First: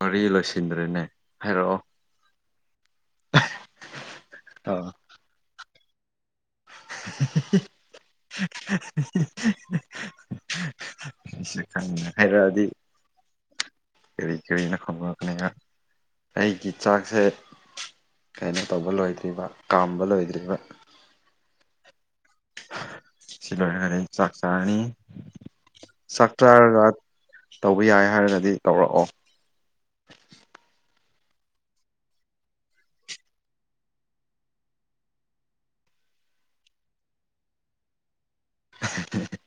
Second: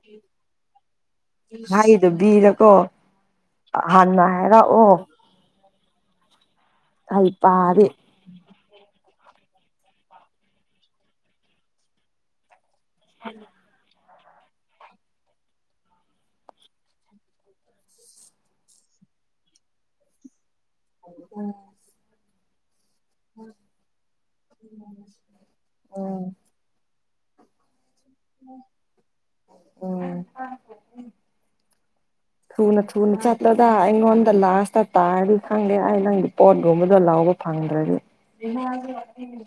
ꯃꯔꯤ ꯂꯣꯏꯁꯤꯟꯗ꯭ꯔꯦ ꯈꯥꯏꯗꯨꯣꯕꯤꯔꯀꯣ ꯍꯥꯟꯅ ꯑ ꯍꯥꯏꯔꯛꯑꯣ ꯍꯩꯄꯥꯗꯤ [unintelligible] [unintelligible] ꯀꯔꯤ ꯀꯔꯤꯅ ꯈꯪ [unintelligible] ꯑꯩꯒꯤ ꯆꯥꯛꯁꯦ ꯀꯩꯅꯣ ꯇꯧꯕ ꯂꯣꯏꯗ꯭ꯔꯤꯕ ꯀꯥꯝꯕ ꯂꯣꯏꯗ꯭ꯔꯤꯕ ꯎꯝ ꯁꯤ ꯂꯣꯏꯔꯒ ꯆꯥꯛ ꯆꯥꯔꯅꯤ ꯎꯝ ꯆꯥꯛ ꯆꯥꯔꯒ ꯇꯧꯕ ꯌꯥꯏ ꯍꯥꯏꯔꯗꯤ ꯇꯧꯔꯛꯑꯣ [inaudible] [inaudible] [inaudible] ꯊꯨꯅ ꯊꯨꯅ ꯆꯠꯂꯗ ꯑꯩꯉꯣꯟꯗ ꯂꯥꯁꯇ ꯇꯥꯔꯤ ꯈꯪꯗꯦ ꯑꯩ ꯅꯪꯒꯤ ꯄꯣꯠꯒꯨꯝꯕꯗꯣ ꯂꯧꯕ꯫ ꯐꯪꯗ꯭ꯔꯗꯤ꯫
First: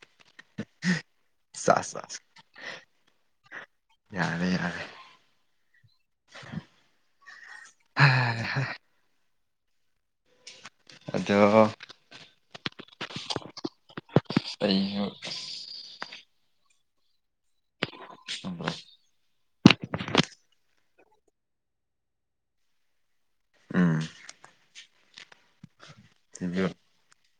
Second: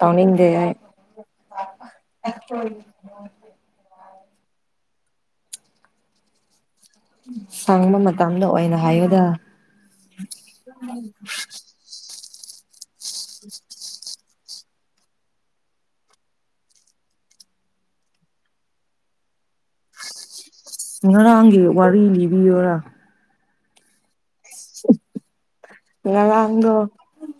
ꯇꯧꯅꯤꯡꯗꯦ ꯑꯩ꯫ ꯆꯥꯁ ꯆꯥꯁ ꯌꯥꯔꯦ ꯌꯥꯔꯦ ꯁꯪꯕ ꯃꯇꯝꯗ ꯑꯣꯏꯅ ꯍꯥꯏꯌꯨꯗꯥ ꯑꯗꯣ [inaudible] [unintelligible] [unintelligible] ꯉꯔꯥꯡꯒꯤ ꯋꯥꯔꯤ ꯂꯤꯕꯤꯌꯣꯔꯥ ꯎꯝ ꯉꯔꯥꯡꯗꯣ꯫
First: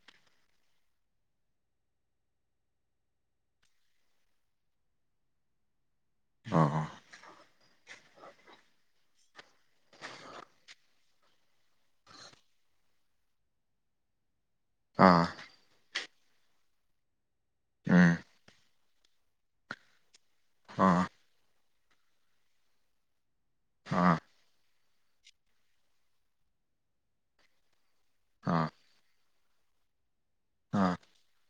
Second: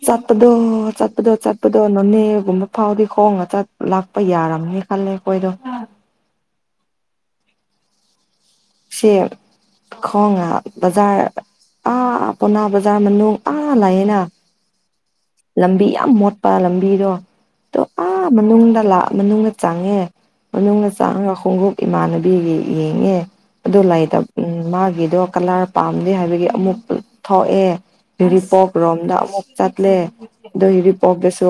ꯆꯠꯄꯗꯣ ꯆꯠꯄꯗꯣ ꯆꯠꯄꯗꯣ ꯅꯣꯅꯦꯒꯨꯝꯕ ꯐꯥꯎꯗꯤ ꯈꯣꯡꯅ ꯆꯠ ꯂꯥꯛꯄ ꯌꯥꯔꯝꯅꯤ ꯈꯜꯂꯦ ꯑꯩꯈꯣꯏꯗꯣ꯫ ꯑꯣ ꯁꯤ ꯈꯣꯡꯅ ꯕꯖꯥꯔ꯫ ꯑꯥ ꯄꯥꯎꯅꯥ ꯕꯖꯥꯔ ꯃꯅꯨꯡ ꯑꯥ ꯂꯩꯌꯦꯅ꯫ ꯑꯥ꯫ ꯂꯝꯕꯤ ꯌꯥꯝ ꯃꯣꯠꯄ ꯂꯝꯕꯤꯗꯣ ꯇꯣ ꯑꯥ ꯃꯅꯨꯡꯗ ꯂꯥꯛ ꯃꯅꯨꯡꯗ ꯆꯪꯉꯦ꯫ ꯃꯅꯨꯡꯗ ꯑꯥ ꯆꯪꯉꯒ ꯈꯣꯡꯎꯞ ꯏꯃꯥꯟꯅꯕꯤꯒꯤ ꯌꯦꯡꯉꯦ꯫ ꯑꯗꯨ ꯑꯥ ꯂꯩꯇꯕ ꯃꯥꯒꯤꯗꯣ ꯀꯂꯔ ꯄꯥꯝꯗꯦ ꯍꯥꯏꯕꯒꯤ ꯑꯃꯨꯛ ꯊꯣꯛꯑꯦ꯫ ꯑꯥ ꯎꯔꯤꯄꯣꯛ ꯔꯣꯝꯗ ꯑꯃꯨꯛ ꯆꯠꯂꯦ ꯑꯗꯣ ꯑꯥ ꯎꯔꯤꯄꯣꯛꯇꯁꯨ꯫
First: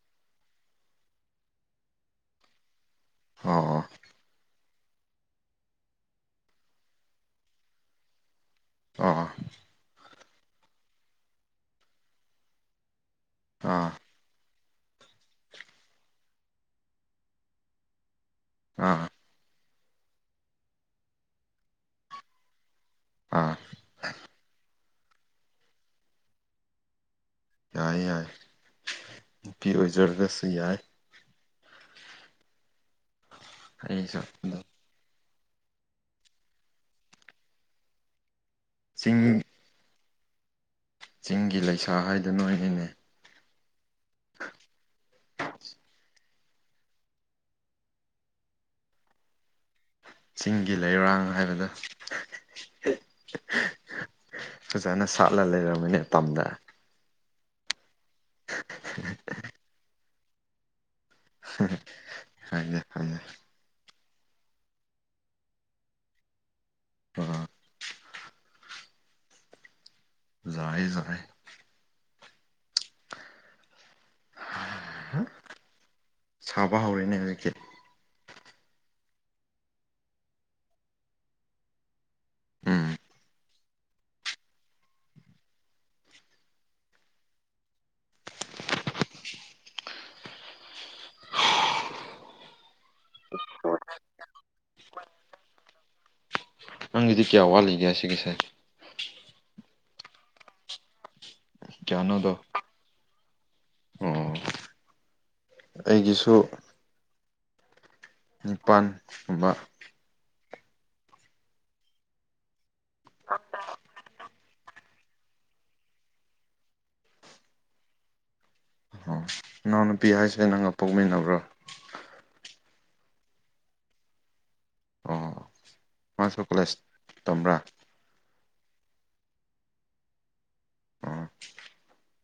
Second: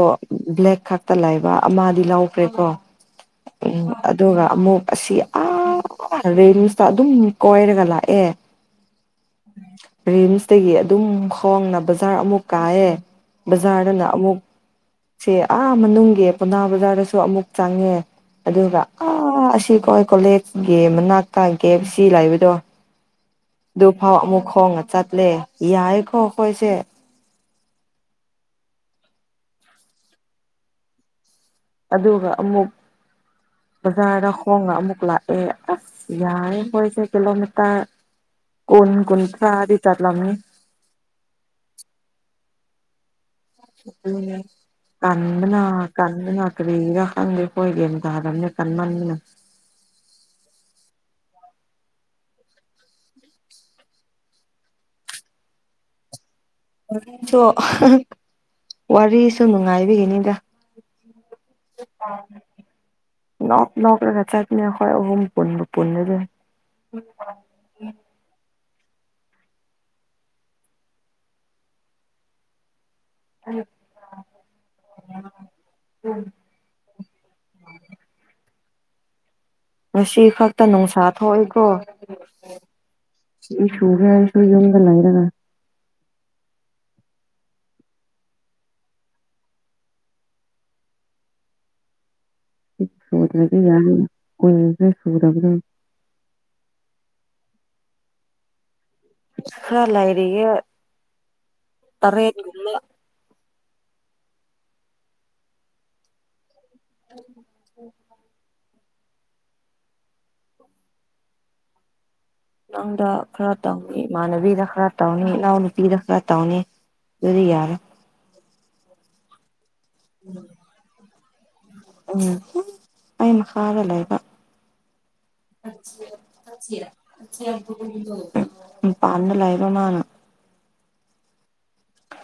ꯕ꯭ꯂꯦꯛ ꯈꯛꯇ ꯂꯩꯕ ꯑꯃꯗꯤ ꯂꯧꯈ꯭ꯔꯦꯀꯣ꯫ ꯑꯣ ꯑꯣ ꯎꯝ ꯑꯗꯨꯒ ꯑꯃꯨꯛ ꯑꯁꯤ ꯑꯥ ꯔꯤꯝꯁ꯫ ꯑꯗꯨꯝ ꯀꯣꯏꯔꯒ ꯂꯥꯛꯑꯦ꯫ ꯑꯣ ꯔꯤꯝꯁꯇꯒꯤ ꯑꯗꯨꯝ ꯈꯣꯡꯅ ꯕꯖꯥꯔ ꯑꯃꯨꯛ ꯀꯥꯏꯌꯦ꯫ ꯕꯖꯥꯔꯗꯅ ꯑꯥ ꯑꯃꯨꯛ ꯁꯝ ꯑꯥ ꯃꯅꯨꯡꯒꯤ ꯄꯥꯎꯅꯥ ꯕꯖꯥꯔꯗꯁꯨ ꯑꯃꯨꯛ ꯆꯪꯉꯦ꯫ ꯑꯗꯨꯒ ꯑꯥ ꯑꯁꯤ ꯑꯩꯈꯣꯏ ꯀꯣꯂꯦꯖꯒꯤ ꯃꯅꯥꯛꯇ ꯀꯦ ꯑꯦꯐ ꯁꯤ ꯂꯥꯩꯕꯗꯣ꯫ ꯑꯥ ꯑꯗꯨꯐꯥꯎ ꯑꯃꯨꯛ ꯈꯣꯡꯅ ꯆꯠꯂꯦ ꯌꯥꯏꯀꯣ ꯑꯩꯈꯣꯏꯁꯦ꯫ ꯌꯥꯏ ꯌꯥꯏ ꯅꯨꯄꯤ ꯑꯣꯏꯖꯔꯒꯁꯨ ꯌꯥꯏ꯫ ꯑꯗꯨꯒ ꯑꯃꯨꯛ ꯑꯩꯁꯨ ꯕꯖꯥꯔꯗ ꯑꯗꯨꯝ ꯈꯣꯡꯅ ꯑꯃꯨꯛ ꯂꯥꯛ꯫ ꯑꯦ ꯑꯁ ꯌꯥꯏ ꯈꯣꯏꯁꯦ ꯀꯤꯂꯣꯃꯤꯇꯔ ꯀꯨꯟ ꯆꯤꯡ ꯀꯨꯟꯊ꯭ꯔꯥꯗꯤ꯫ ꯆꯠꯂꯝꯃꯤ꯫ ꯆꯤꯡꯒꯤ ꯂꯩꯁꯥ ꯍꯥꯏꯗꯨ ꯅꯣꯏꯅꯤꯅꯦ꯫ [unintelligible] ꯀꯟꯕꯅ ꯀꯟꯕꯅ꯫ ꯀꯔꯤꯒꯤꯔꯥ ꯈꯪꯗꯦ ꯈꯣꯏ ꯒꯦꯝ ꯇꯥꯗꯝꯅꯦ ꯀꯟꯃꯟꯕꯅ꯫ ꯆꯤꯡꯒꯤ ꯂꯩꯔꯥꯡ ꯍꯥꯏꯕꯗꯣ꯫ ꯐꯖꯅ ꯁꯥꯠꯂ ꯂꯩꯔꯝꯃꯤꯅꯦ ꯇꯝꯗ꯫ ꯁꯨ ꯋꯥꯔꯤꯁꯨ ꯅꯨꯡꯉꯥꯏꯕꯒꯤꯅꯤꯗ꯫ [unintelligible] ꯅꯣꯛ ꯅꯣꯛꯔꯒ ꯆꯠꯄꯅꯦ ꯑꯩꯈꯣꯏ ꯑꯍꯨꯝ ꯄꯨꯟꯕꯨ ꯄꯨꯟꯂꯗꯤ꯫ ꯑ꯫ ꯖꯥꯏ ꯖꯥꯏ꯫ [unintelligible] ꯁꯥꯕ ꯍꯧꯔꯦꯅꯦ ꯍꯧꯖꯤꯛꯁꯤ꯫ ꯉꯁꯤ ꯈꯛꯇ ꯅꯨꯡꯁꯥ ꯊꯣꯛꯏꯀꯣ꯫ ꯎꯝ ꯆꯨꯒꯦ ꯍꯥꯏꯁꯨ ꯌꯨꯝꯗ ꯂꯩꯔꯒ꯫ [unintelligible] ꯅꯪꯒꯤꯗꯤ ꯀꯌꯥ ꯋꯥꯠꯂꯤꯒꯦ ꯁꯤꯒꯁꯦ ꯈꯔꯥ ꯂꯥꯏꯔꯤꯌꯦ ꯀꯌꯥꯅꯣꯗꯣ ꯇꯔꯦꯠ ꯑꯣ ꯑꯩꯒꯤꯁꯨ [inaudible] ꯅꯤꯄꯥꯟꯒꯨꯝꯕ ꯅꯪꯗ ꯈꯔ ꯇꯧꯅꯤ ꯏꯃꯥꯟꯅꯕꯤꯗ ꯈꯔ ꯇꯧꯅꯤ ꯏꯅꯥꯎ ꯅꯨꯄꯤꯗ ꯈꯔ ꯇꯧꯅꯤ ꯑꯗꯨꯗꯤ ꯌꯥꯔꯦ꯫ ꯑꯣ ꯏꯅꯥꯎꯅꯨꯄꯤ ꯍꯥꯏꯁꯦ ꯅꯪꯒ ꯄꯣꯛꯃꯤꯟꯅꯕ꯭ꯔꯣ꯫ ꯎꯝ ꯑꯩ ꯃꯈꯥꯗ ꯂꯩꯕ꯫ ꯑꯣ ꯃꯥꯁꯨ ꯀꯣꯂꯦꯖ ꯇꯝꯕ꯭ꯔꯥ [unintelligible] ꯃꯄꯥꯟꯗ ꯂꯩꯕ ꯃꯥꯅ꯫ ꯑꯣ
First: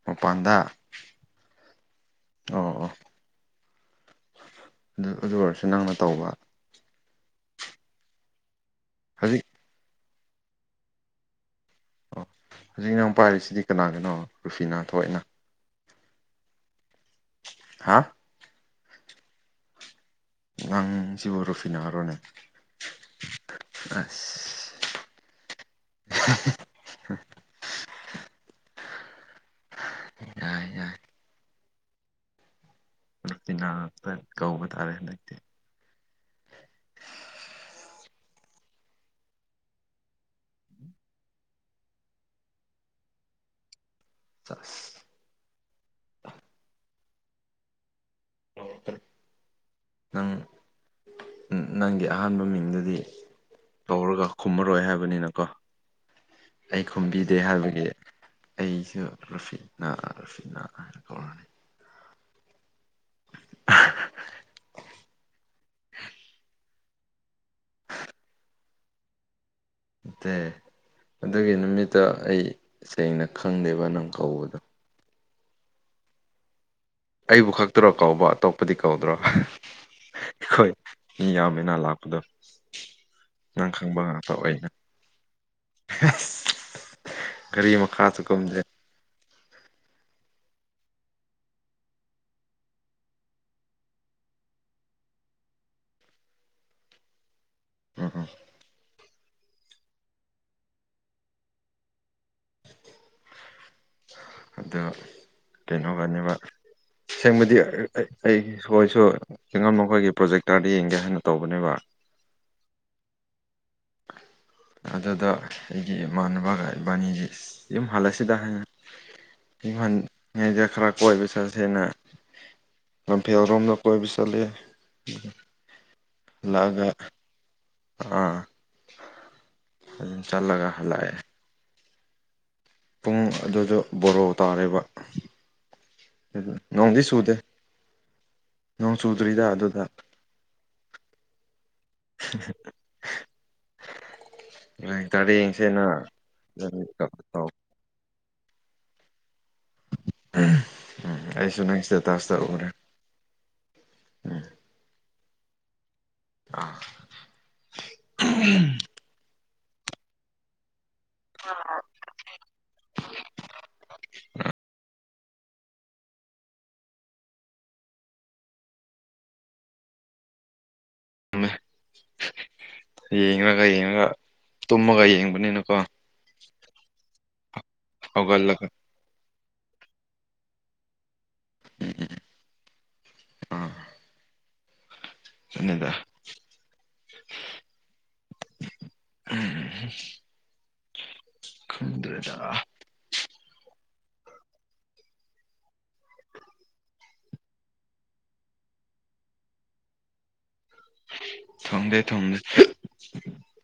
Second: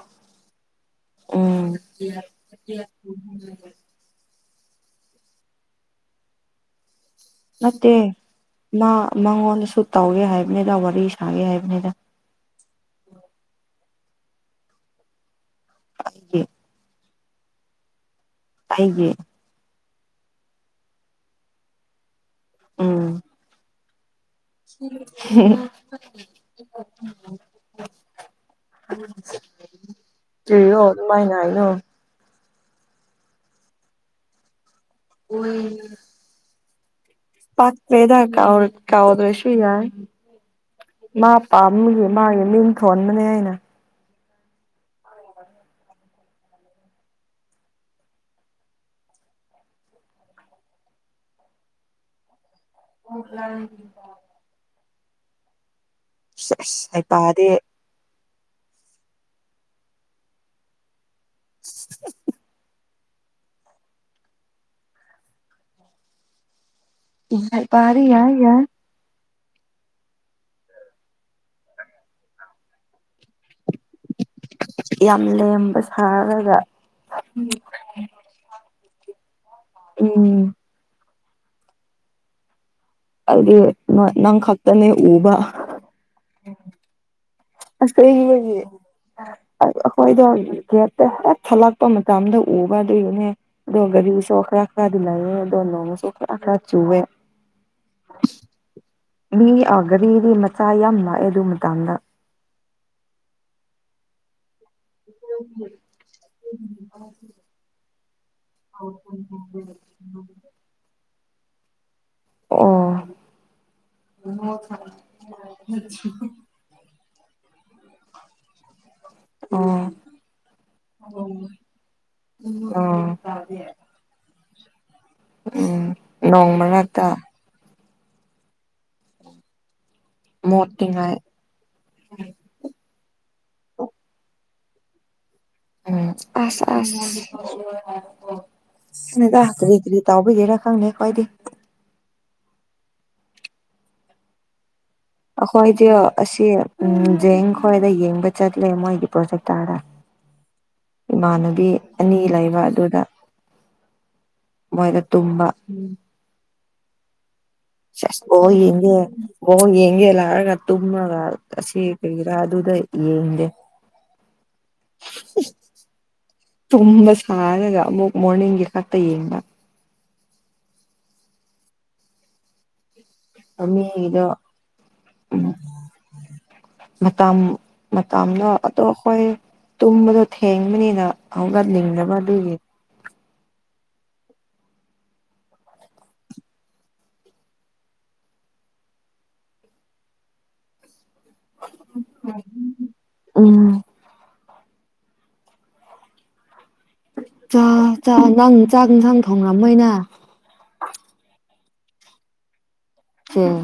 ꯃꯄꯥꯟꯗ꯫ ꯎꯝ꯫ ꯑꯣ ꯑꯣ ꯑꯗꯨ ꯑꯗꯨ ꯑꯣꯏꯔꯁꯨ ꯅꯪꯅ ꯇꯧꯕ ꯅꯠꯇꯦ ꯃꯥ ꯍꯧꯖꯤꯛ ꯃꯉꯣꯟꯗꯁꯨ ꯇꯧꯒꯦ ꯍꯥꯏꯕꯅꯤꯗ ꯋꯥꯔꯤ ꯁꯥꯒꯦ ꯍꯥꯏꯕꯅꯤꯗ ꯑꯣ ꯍꯧꯖꯤꯛꯅ ꯑꯃꯨꯛ ꯄꯥꯏꯔꯤꯁꯤꯗꯤ ꯀꯅꯥꯒꯤꯅꯣ ꯔꯨꯐꯤꯅꯥ ꯊꯣꯛꯏꯅ [unintelligible] ꯍꯥ ꯑꯩꯒꯤ ꯅꯥꯡꯁꯤꯕꯨ ꯔꯨꯐꯤ ꯅꯍꯔꯣꯅꯦ ꯎꯝ ꯑꯁ ꯎꯝ ꯍꯥ ꯌꯥꯏ ꯀꯔꯣ ꯌꯥꯏ ꯑꯗꯨꯃꯥꯏꯅ ꯍꯥꯏꯅꯣ ꯉ ꯉꯥꯛꯇ ꯀꯧꯕ ꯇꯥꯔꯦ ꯍꯟꯗꯛ [unintelligible] ꯄꯛꯇꯦꯗ ꯀꯧ ꯀꯧꯔꯁꯨ ꯌꯥꯏ ꯃꯥ ꯄꯥꯝꯃꯒꯦ ꯃꯥꯒꯤ ꯃꯤꯡ ꯊꯣꯟꯕꯅꯦ ꯑꯩꯅ [unintelligible] ꯅꯪ ꯅꯪꯒꯤ ꯑꯍꯥꯟꯕ ꯃꯤꯡꯗꯨꯗꯤ [unintelligible] ꯀꯧꯔꯒ ꯈꯨꯝꯃꯔꯣꯏ ꯍꯥꯏꯕꯅꯤꯅꯀꯣ ꯑꯩ ꯁꯦꯁ ꯈꯨꯝꯕꯤꯗꯦ ꯍꯩꯄꯥꯗꯤ ꯍꯥꯏꯕꯒꯤ ꯑꯩꯁꯨ ꯔꯨꯐꯤꯠꯅꯥ ꯔꯨꯐꯤꯠꯅꯥ ꯍꯥꯏꯅ ꯀꯧꯔꯅꯤ [unintelligible] [unintelligible] ꯌꯥꯔ ꯔ ꯌꯥꯏ ꯌꯥꯔ ꯦ ꯑꯗꯨꯒꯤ ꯅꯨꯃꯤꯠꯇ ꯑꯩ ꯁꯦꯡꯅ ꯈꯪꯗꯦꯕ ꯅꯪ ꯀꯧꯕꯗꯣ ꯌꯥꯝ ꯂꯦꯝꯕ ꯁꯥꯔꯒ ꯑꯩꯕꯨ ꯈꯛꯇ꯭ꯔꯣ ꯀꯧꯕ ꯑꯇꯣꯞꯄꯗꯤ ꯀꯧꯗ꯭ꯔꯣ ꯎꯝ ꯑꯩꯈꯣꯏ ꯌꯥꯎꯕꯅꯥ ꯂꯥꯛꯄꯗꯣ ꯅꯪ ꯍꯥꯏꯗꯤꯅꯪ ꯈꯛꯇꯅꯦ ꯎꯕ ꯀꯔꯤ ꯃꯈꯥꯁꯨ ꯑꯁꯦꯡꯕꯒꯤ ꯀꯝꯗꯦ ꯑꯩꯈꯣꯏꯗꯣ ꯒꯦꯠꯇ ꯍꯦꯛ ꯊꯠꯂꯛꯄ ꯃꯇꯝꯗ ꯎꯕ ꯑꯗꯨꯒꯤꯅꯦ ꯗꯒꯗꯤ ꯁꯣꯈꯔꯈ꯭ꯔꯗꯤꯂꯌꯦ ꯗꯣꯟꯅꯣꯡ ꯁꯣꯈꯔꯈ꯭ꯔ ꯆꯦ ꯎꯝ ꯎꯝ ꯃꯤ ꯒꯥꯔꯤꯒꯤ ꯃꯆꯥ ꯌꯥꯝ ꯂꯥꯛꯑꯦ ꯑꯗꯨ ꯃꯇꯗ ꯑ ꯀꯩꯅꯣꯒꯅꯦꯕ ꯁꯦꯡꯕꯨꯗꯤ ꯑꯩ ꯑꯩ ꯁꯣꯏꯁꯨ ꯑꯉꯝ ꯃꯈꯣꯏꯒꯤ ꯄ꯭ꯔꯣꯖꯦꯛꯇꯔꯗ ꯌꯦꯡꯒꯦ ꯍꯥꯏꯅ ꯇꯧꯕꯅꯦꯕ ꯑꯣ ꯑꯗꯨꯗ ꯑꯩꯒꯤ ꯏꯃꯥꯟꯅꯕꯒ ꯏꯕꯥꯅꯤꯁꯤ ꯑꯗꯨꯝ ꯍꯥꯂꯁꯤꯗ ꯍ ꯑꯣ ꯌꯤꯡꯍꯜꯂꯤꯉꯩꯗ ꯈꯔ ꯀꯣꯏꯕ ꯆꯠꯁꯦꯅ ꯑꯣ ꯂꯝꯐꯦꯜ ꯔꯣꯝꯗ ꯀꯣꯏꯕ ꯆꯠꯂꯦ ꯎꯝ ꯅꯣꯡ ꯍꯜꯂꯛꯑꯒ ꯃꯔꯅꯥꯛꯇ ꯑꯥ ꯑꯗꯨꯝ ꯆꯠꯂꯒ ꯍꯜꯂꯛꯑꯦ ꯃꯣꯠꯅꯤꯡꯉꯥꯏ ꯄꯨꯡ ꯑꯗꯨꯗ ꯕꯣꯔꯣ ꯇꯥꯔꯤꯕ ꯑ ꯅꯣꯡ ꯆꯨꯗ꯭ꯔꯤꯗ ꯑꯗꯨꯗ ꯑꯀ ꯇꯎꯕꯤꯒꯦꯔꯥ ꯈꯪꯗꯦ ꯀꯋꯥꯏꯗ [unintelligible] ꯑꯩꯈꯣꯏꯗꯤ ꯌꯦꯡꯁꯦꯅ ꯑꯁꯤ ꯎꯝ ꯇꯧ ꯖꯦꯡ ꯈꯣꯏꯗ ꯌꯦꯡꯕ ꯆꯠꯂꯦ ꯃꯣꯏꯒꯤ ꯄ꯭ꯔꯣꯖꯦꯛꯇꯥꯗ ꯎꯝ ꯎꯝ ꯑꯩꯁꯨ ꯏꯃꯥꯟꯅꯕꯤ ꯅꯪ ꯑꯅꯤ ꯏꯁꯇꯦꯇꯥꯁꯇ ꯂꯩꯕ ꯎꯔꯦ ꯑꯗꯨꯗ ꯎꯝ ꯃꯣꯏꯅ ꯇꯨꯝꯕ ꯑꯥ ꯑꯁ ꯕ ꯌꯦꯡꯒꯦ ꯕꯣꯔ ꯌꯦꯡꯒꯦ ꯂꯔꯒ ꯇꯨꯝꯃꯒ ꯑꯁꯤ ꯐꯔꯥ ꯑꯗꯨꯗ ꯌꯦꯗ ꯇꯨꯝꯕ ꯁꯥꯔꯒ ꯑꯃꯨꯛ ꯃꯣꯔꯅꯤꯡꯒꯤ ꯈꯛꯇ ꯌꯦꯡꯕ ꯃꯦ ꯌꯦꯡꯉꯒ ꯌꯦꯡꯉꯒ ꯃꯤꯒꯤꯗꯣ ꯇꯨꯝꯃꯒ ꯌꯦꯡꯕꯅꯤꯅꯀꯣ ꯃꯇꯝ ꯃꯇꯝꯗꯣ ꯍꯧꯒꯠꯂꯒ ꯑꯇꯣꯞꯕꯒꯤ ꯇꯨꯝꯕꯗꯣ ꯊꯦꯡꯕꯅꯤꯅ ꯍꯧꯒꯠꯅꯤꯡꯗꯕ ꯑꯗꯨꯒꯤ ꯑꯥ ꯊꯗ [inaudible] ꯈꯪꯗꯔꯦꯗ ꯎꯝ ꯅꯪ ꯆꯥꯛꯁꯥꯡ ꯊꯣꯡꯉꯝꯃꯣꯏꯅ ꯊꯣꯡꯗꯦ ꯊꯣꯡꯗꯦ ꯑꫭ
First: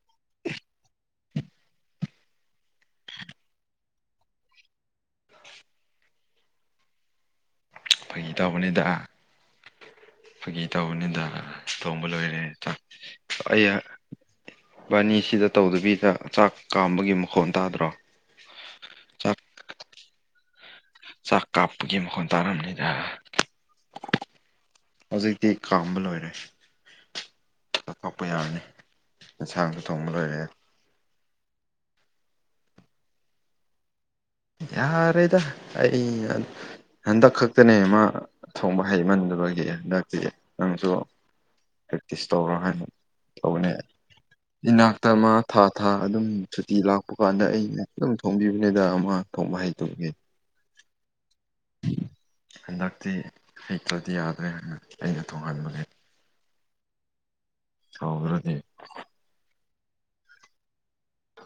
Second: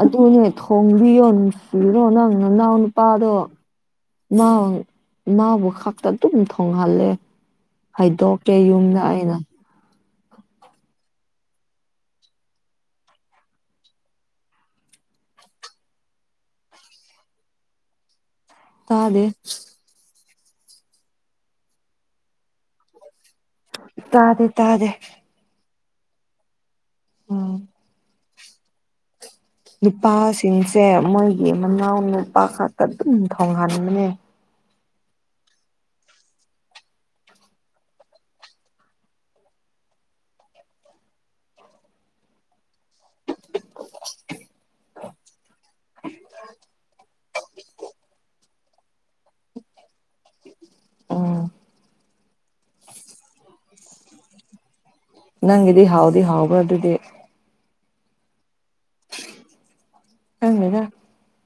ꯑꯗꯨ ꯊꯣꯡꯕꯤꯌꫭ ꯅꯣ ꯅꯪ ꯅ ꯅꯅꯥꯎ ꯅꯨꯄꯥꯗꯣ ꯅꯅꯥꯎ ꯅꯅꯥꯎꯕꯨ ꯈꯛꯇ ꯑꯗꯨꯝ ꯊꯣꯡꯍꯜꯂꯦ ꯐꯒꯤ ꯍꯥꯏꯗꯣꯛꯀꯦ ꯇꯧꯕꯅꯤꯗ ꯌꯨꯝꯗ ꯑꯩꯅ ꯐꯒꯤ ꯇꯧꯕꯅꯤꯗ ꯊꯣꯡꯕ ꯂꯣꯏꯔꯦ ꯑꯩ ꯏꯕꯥꯅꯤ ꯁꯤꯗ ꯇꯧꯗꯕꯤꯗ ꯆꯥꯛ ꯀꯥꯝꯕꯒꯤ ꯃꯈꯣꯟ ꯇꯥꯗ꯭ꯔꯣ ꯇꯥꯗꯦ ꯆꯥꯛ ꯆꯥꯛ ꯀꯥꯞꯄꯒꯤ ꯃꯈꯣꯟ ꯇꯥꯔꯝꯅꯤꯗ ꯇꯥꯗꯦ ꯇꯥꯗꯦ ꯗꯤ ꯀꯥꯝꯕ ꯂꯣꯏꯔꯦ ꯎꯝ ꯀꯥꯄ ꯌꯥꯔꯅꯤ ꯌꯦꯟꯁꯥꯡꯁꯨ ꯊꯣꯡꯕ ꯂꯣꯏꯔꯦ ꯅꯨꯄꯥꯁꯤꯡꯁꯦ ꯃꯣꯏꯒꯤ ꯃꯅꯥꯎ ꯅꯨꯄꯥ ꯈꯛꯇ ꯑꯗꯨꯝ ꯊꯣꯡꯍꯟꯕꯅꯦ ꯌꯥꯔꯣꯢꯗ ꯑꯩ ꯍꯟꯗꯛ ꯈꯛꯇꯅꯦ ꯃ ꯊꯣꯡꯕ ꯍꯩꯃꯟꯗꯕꯒꯤ ꯍꯟꯗꯛꯇꯤ ꯅꯪꯁꯨ ꯄ꯭ꯔꯦꯛꯇꯤꯁ ꯇꯧꯔꯣ ꯍꯥꯏꯅ ꯇꯧꯕꯅꯦ ꯏꯅꯥꯛꯇ ꯃꯥ ꯊꯥ ꯊꯥ ꯑꯗꯨꯝ ꯁꯨꯇꯤ ꯂꯥꯛꯄ ꯂꯥꯛꯄꯀꯥꯟꯗ ꯑꯩꯩꯅ ꯑꯗꯨꯝ ꯊꯣꯡꯕꯤꯕꯅꯤꯗꯥ ꯃ ꯊꯣꯡꯕ ꯍꯩꯇꯕꯒꯤ ꯑꯣ ꯍꯟꯗꯛꯇꯤ ꯍꯩꯇ꯭ꯔꯗꯤ ꯌꯥꯗ꯭ꯔꯦ ꯍꯥꯏꯅ ꯑꯩꯅ ꯊꯣꯡꯍꯟꯕꯅꯦ ꯅꯪꯒꯤꯗꯤ ꯍꯥꯎꯗꯤ ꯍꯥꯎꯕ꯭ꯔꯥ ꯑꯗꯨꯗꯤ ꯍꯥꯎꯗ꯭ꯔꯗꯤ ꯈꯪꯗꯦꯗ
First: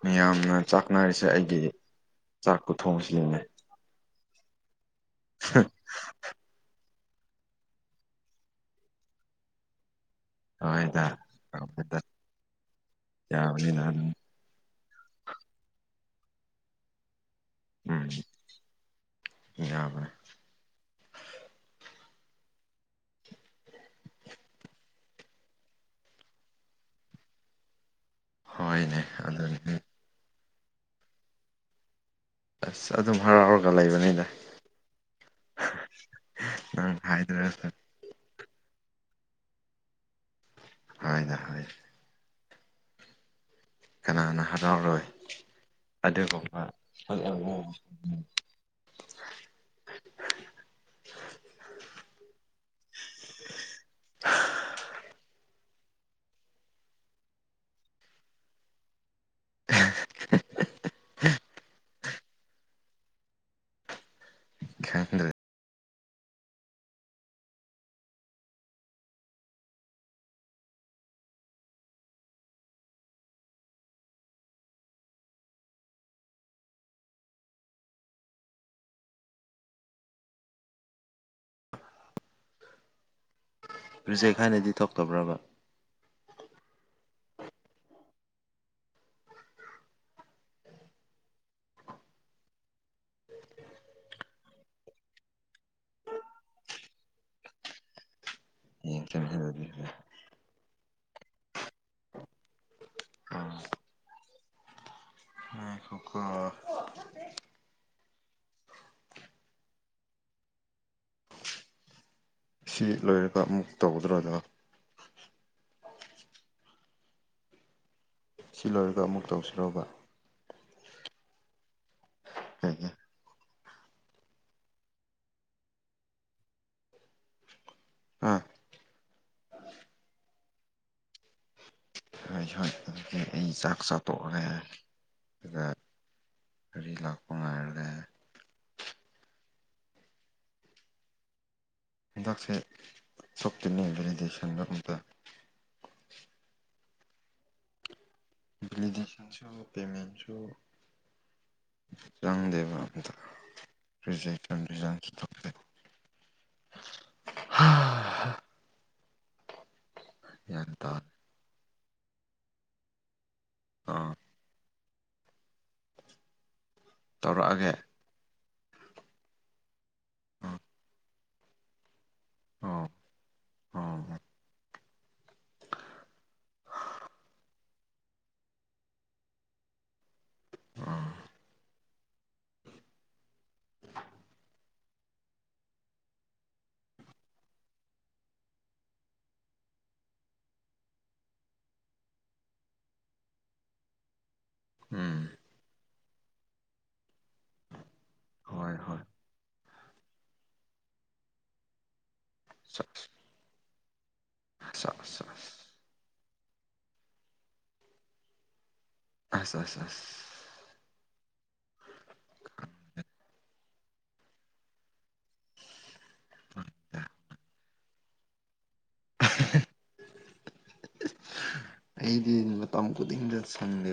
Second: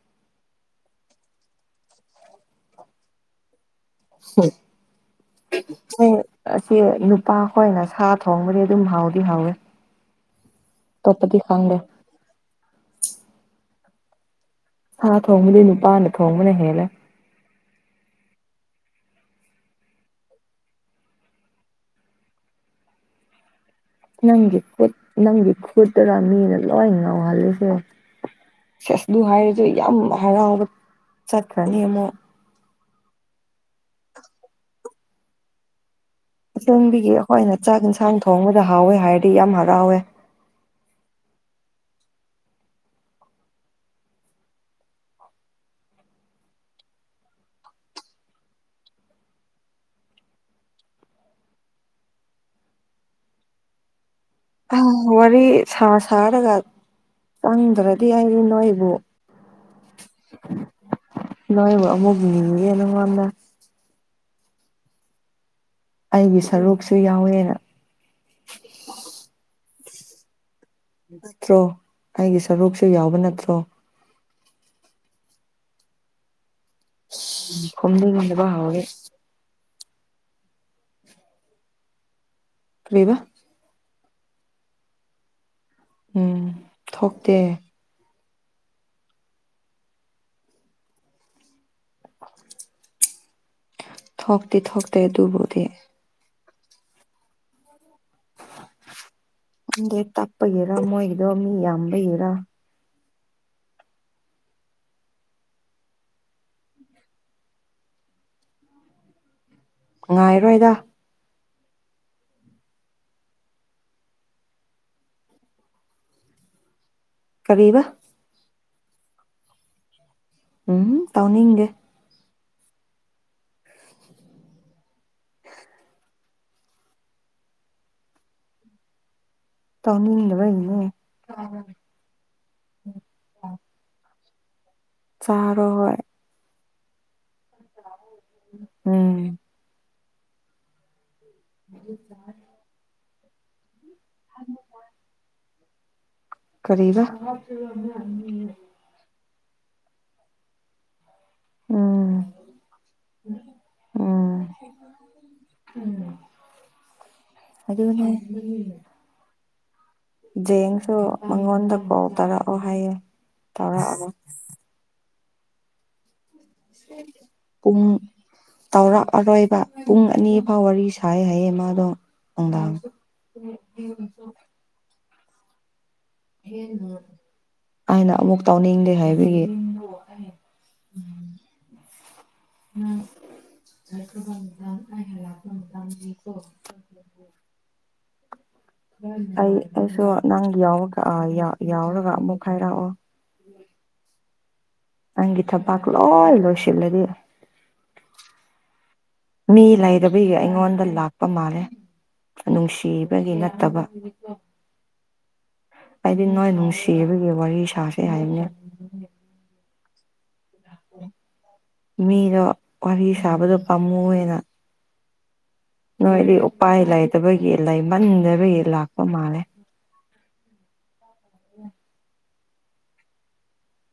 ꯃꯤꯌꯥꯝꯅ ꯆꯥꯛ ꯅꯥꯏꯔꯤꯁꯦ ꯑꯩꯒꯤ ꯆꯥꯛ ꯈꯨꯊꯣꯛꯁꯤꯅꯦ ꯍ [inaudible] ꯍꯥ ꯑꯁꯤ ꯅꯨꯄꯥ ꯈꯣꯏꯅ ꯁꯥ ꯊꯣꯡꯕꯗꯤ ꯑꯗꯨꯝ ꯍꯥꯎꯗꯤ ꯍꯥꯎꯋꯦ ꯍꯣꯏꯗ ꯑꯇꯣꯞꯄꯗꯤ ꯈꯪꯗꯦ ꯍꯥꯎꯕꯅꯤꯗ ꯌꯥꯕꯅꯤꯗ ꯑꯗꯨꯝ ꯁꯥ ꯊꯣꯡꯕꯗꯤ ꯅꯨꯄꯥꯅ ꯊꯣꯡꯕꯅ ꯍꯦꯜꯂꯦ꯫ ꯎꯝ ꯌꯥꯕꯅꯦ꯫ ꯅꯪꯒꯤ ꯈꯨꯠ ꯅꯪꯒꯤ ꯈꯨꯠꯇꯨꯔ ꯃꯤꯅ ꯂꯣꯏ ꯉꯥꯎꯍꯜꯂꯤꯖꯦ꯫ ꯍꯣꯏꯅꯦ ꯁꯦꯁ ꯗꯨꯨ ꯍꯥꯏꯔꯗꯤ ꯑꯗꯨꯅꯤ ꯌꯥꯝ ꯍꯔꯥꯎꯔ ꯆꯠꯈ꯭ꯔꯅꯤ ꯑꯃꯨꯛ꯫ ꯑꯁ ꯑꯗꯨꯝ ꯍꯔꯥꯎꯔꯒ ꯂꯩꯕꯅꯤꯗ꯫ ꯅꯪ ꯑꯁꯦꯡꯕꯒꯤ ꯑꯩꯈꯣꯏꯅ ꯍꯥꯏꯗ꯭ꯔꯁꯨ ꯆꯥꯛ ꯏꯟꯁꯥꯡ ꯊꯣꯡꯕꯗ ꯍꯥꯎꯋꯦ ꯍꯥꯏꯔꯗꯤ ꯌꯥꯝ ꯍꯔꯥꯎꯋꯦ ꯍꯣꯏꯗ ꯍꯣꯏ ꯀꯅꯥꯅ ꯍꯔꯥꯎꯔꯣꯏ ꯑꯗꯨꯒꯨꯝꯕ ꯋꯥꯔꯤ ꯁꯥ ꯁꯥꯔꯒ ꯆꯪꯗ꯭ꯔꯗꯤ ꯍꯥꯏꯔꯤ ꯅꯣꯏꯕꯨ ꯅꯣꯏꯕꯨ ꯑꯃꯨꯛꯅꯤ ꯅꯉꯣꯟꯗ [inaudible] ꯈꯔꯤ [inaudible] ꯑꯩꯒꯤ ꯁꯔꯨꯛꯁꯨ ꯌꯥꯎꯋꯦꯅ꯫ ꯅꯠꯇ꯭ꯔꯣ ꯑꯩꯒꯤ ꯁꯔꯨꯛꯁꯨ ꯌꯥꯎꯕ ꯅꯠꯇ꯭ꯔꯣ꯫ ꯈꯨꯝꯅꯤꯡꯗꯕ ꯍꯧꯔꯦ꯫ ꯀꯔꯤꯕ ꯔꯤꯖꯦꯛ ꯍꯥꯏꯅꯗꯤ ꯊꯣꯛꯇꯕ꯭ꯔꯕ꯫ ꯎꯝ ꯊꯣꯛꯇꯦ꯫ ꯊꯣꯛꯇꯤ ꯊꯣꯛꯇꯦ ꯑꯗꯨꯕꯨꯗꯤ꯫ ꯌꯦꯡ [unintelligible] ꯈꯪꯗꯦ ꯇꯞꯄꯒꯤꯔ ꯃꯣꯏꯒꯤꯗꯣ ꯃꯤ ꯌꯥꯝꯕꯩꯔ꯫ ꯎꯝ ꯉꯥꯏꯈꯣꯀꯣ [unintelligible] ꯉꯥꯏꯔꯣꯏꯗ꯫ ꯁꯤ ꯂꯣꯏꯔꯒ ꯑꯃꯨꯛ ꯇꯧ [unintelligible] ꯀꯔꯤꯕ꯫ ꯁꯤ ꯂꯣꯏꯔꯒ ꯑꯃꯨꯛ ꯇꯧꯁꯤꯔꯣꯕ꯫ ꯎꯝ ꯇꯧꯅꯤꯡꯗꯦ꯫ ꯑꯥ ꯇꯧꯅꯤꯡꯗꯕꯩꯅꯦ ꯇꯥꯕꯔꯣ꯫ [unintelligible] ꯑꯩ ꯆꯥꯛ ꯆꯥ ꯇꯣꯛꯑꯔꯦꯅꯤ꯫ ꯆꯥꯔꯣ ꯍꯣꯏ꯫ ꯂꯥꯛꯄ ꯉꯥꯏꯔꯒꯦ ꯎꯝ꯫ [unintelligible] ꯍꯤꯗꯥꯛꯁꯦ [unintelligible] ꯀꯔꯤꯕ [unintelligible] [unintelligible] ꯄꯦꯃꯦꯟꯁꯨ ꯎꯝ꯫ ꯈꯣꯗꯦꯕ ꯑꯝꯇ ꯔꯤꯖꯦꯛ [unintelligible] ꯎꯝ ꯑꯗꯨꯅꯦ ꯒ꯭ꯌꯥꯟ ꯖꯦꯡꯁꯨ ꯇꯥꯔꯦ ꯃꯉꯣꯟꯗ ꯄꯥꯎ ꯇꯥꯔꯛꯑꯣ ꯍꯥꯏꯌꯦ ꯇꯧꯔꯛꯑꯕꯣ꯫ ꯑꯥ ꯇꯧꯔꯛꯑꯒꯦ ꯄꯨꯡ ꯇꯧꯔꯛꯑꯔꯣꯏꯕ ꯄꯨꯡ ꯑꯅꯤ ꯑꯥ ꯐꯥꯎ ꯋꯥꯔꯤ ꯁꯥꯏ ꯍꯥꯏꯌꯦ ꯃꯥꯗꯣ ꯅꯨꯡꯗꯥꯡ꯫ ꯑꯣ ꯎꯝ ꯎꯝ꯫ ꯑꯣ ꯑꯩꯅ ꯑꯃꯨꯛ ꯇꯧꯅꯤꯡꯗꯦ ꯍꯥꯏꯕꯒꯤ꯫ ꯑꯥ ꯑꯩ ꯍꯜꯂꯛꯄ ꯃꯇꯝꯒꯤꯀꯣ ꯑꯩ ꯑꯩꯁꯨ ꯅꯪꯒꯤ ꯌꯥꯎꯔꯒ ꯑ ꯌꯥ ꯌꯥꯎꯔꯒ ꯑꯃꯨꯛ ꯍꯥꯏꯔꯛꯑꯣ꯫ ꯎꯝ ꯅꯪꯒꯤ ꯊꯕꯥꯛ ꯂꯣꯏ ꯂꯣꯏꯁꯤꯜꯂꯗꯤ ꯍꯣꯏ ꯍꯣꯏ ꯃꯤ ꯂꯩꯗꯕꯤꯒꯤ ꯑꯩꯉꯣꯟꯗ ꯂꯥꯛꯄ ꯃꯥꯜꯂꯦ ꯑꯁ ꯅꯨꯡꯁꯤꯕꯒꯤ ꯅꯠꯇꯕ ꯑꯁ ꯑꯁ ꯍꯥꯏꯗꯤ ꯅꯣꯏ ꯅꯨꯡꯁꯤꯕꯒꯤ ꯋꯥꯔꯤ ꯁꯥꯁꯦ ꯍꯥꯏꯕꯅꯦ ꯑꯁ ꯑꯁ ꯑꯁ ꯃꯤꯗꯣ ꯋꯥꯔꯤ ꯁꯥꯕꯗꯣ ꯄꯥꯝꯃꯨꯌꯦꯅ ꯅꯣꯏꯗꯤ ꯎꯄꯥꯏ ꯂꯩꯇꯕꯒꯤ ꯂꯩꯃꯟꯗꯕꯒꯤ ꯂꯥꯛꯄ ꯃꯥꯜꯂꯦ꯫ ꯑꯩꯗꯤ ꯃꯇꯝ ꯈꯨꯗꯤꯡꯗ ꯁꯪꯗꯦ꯫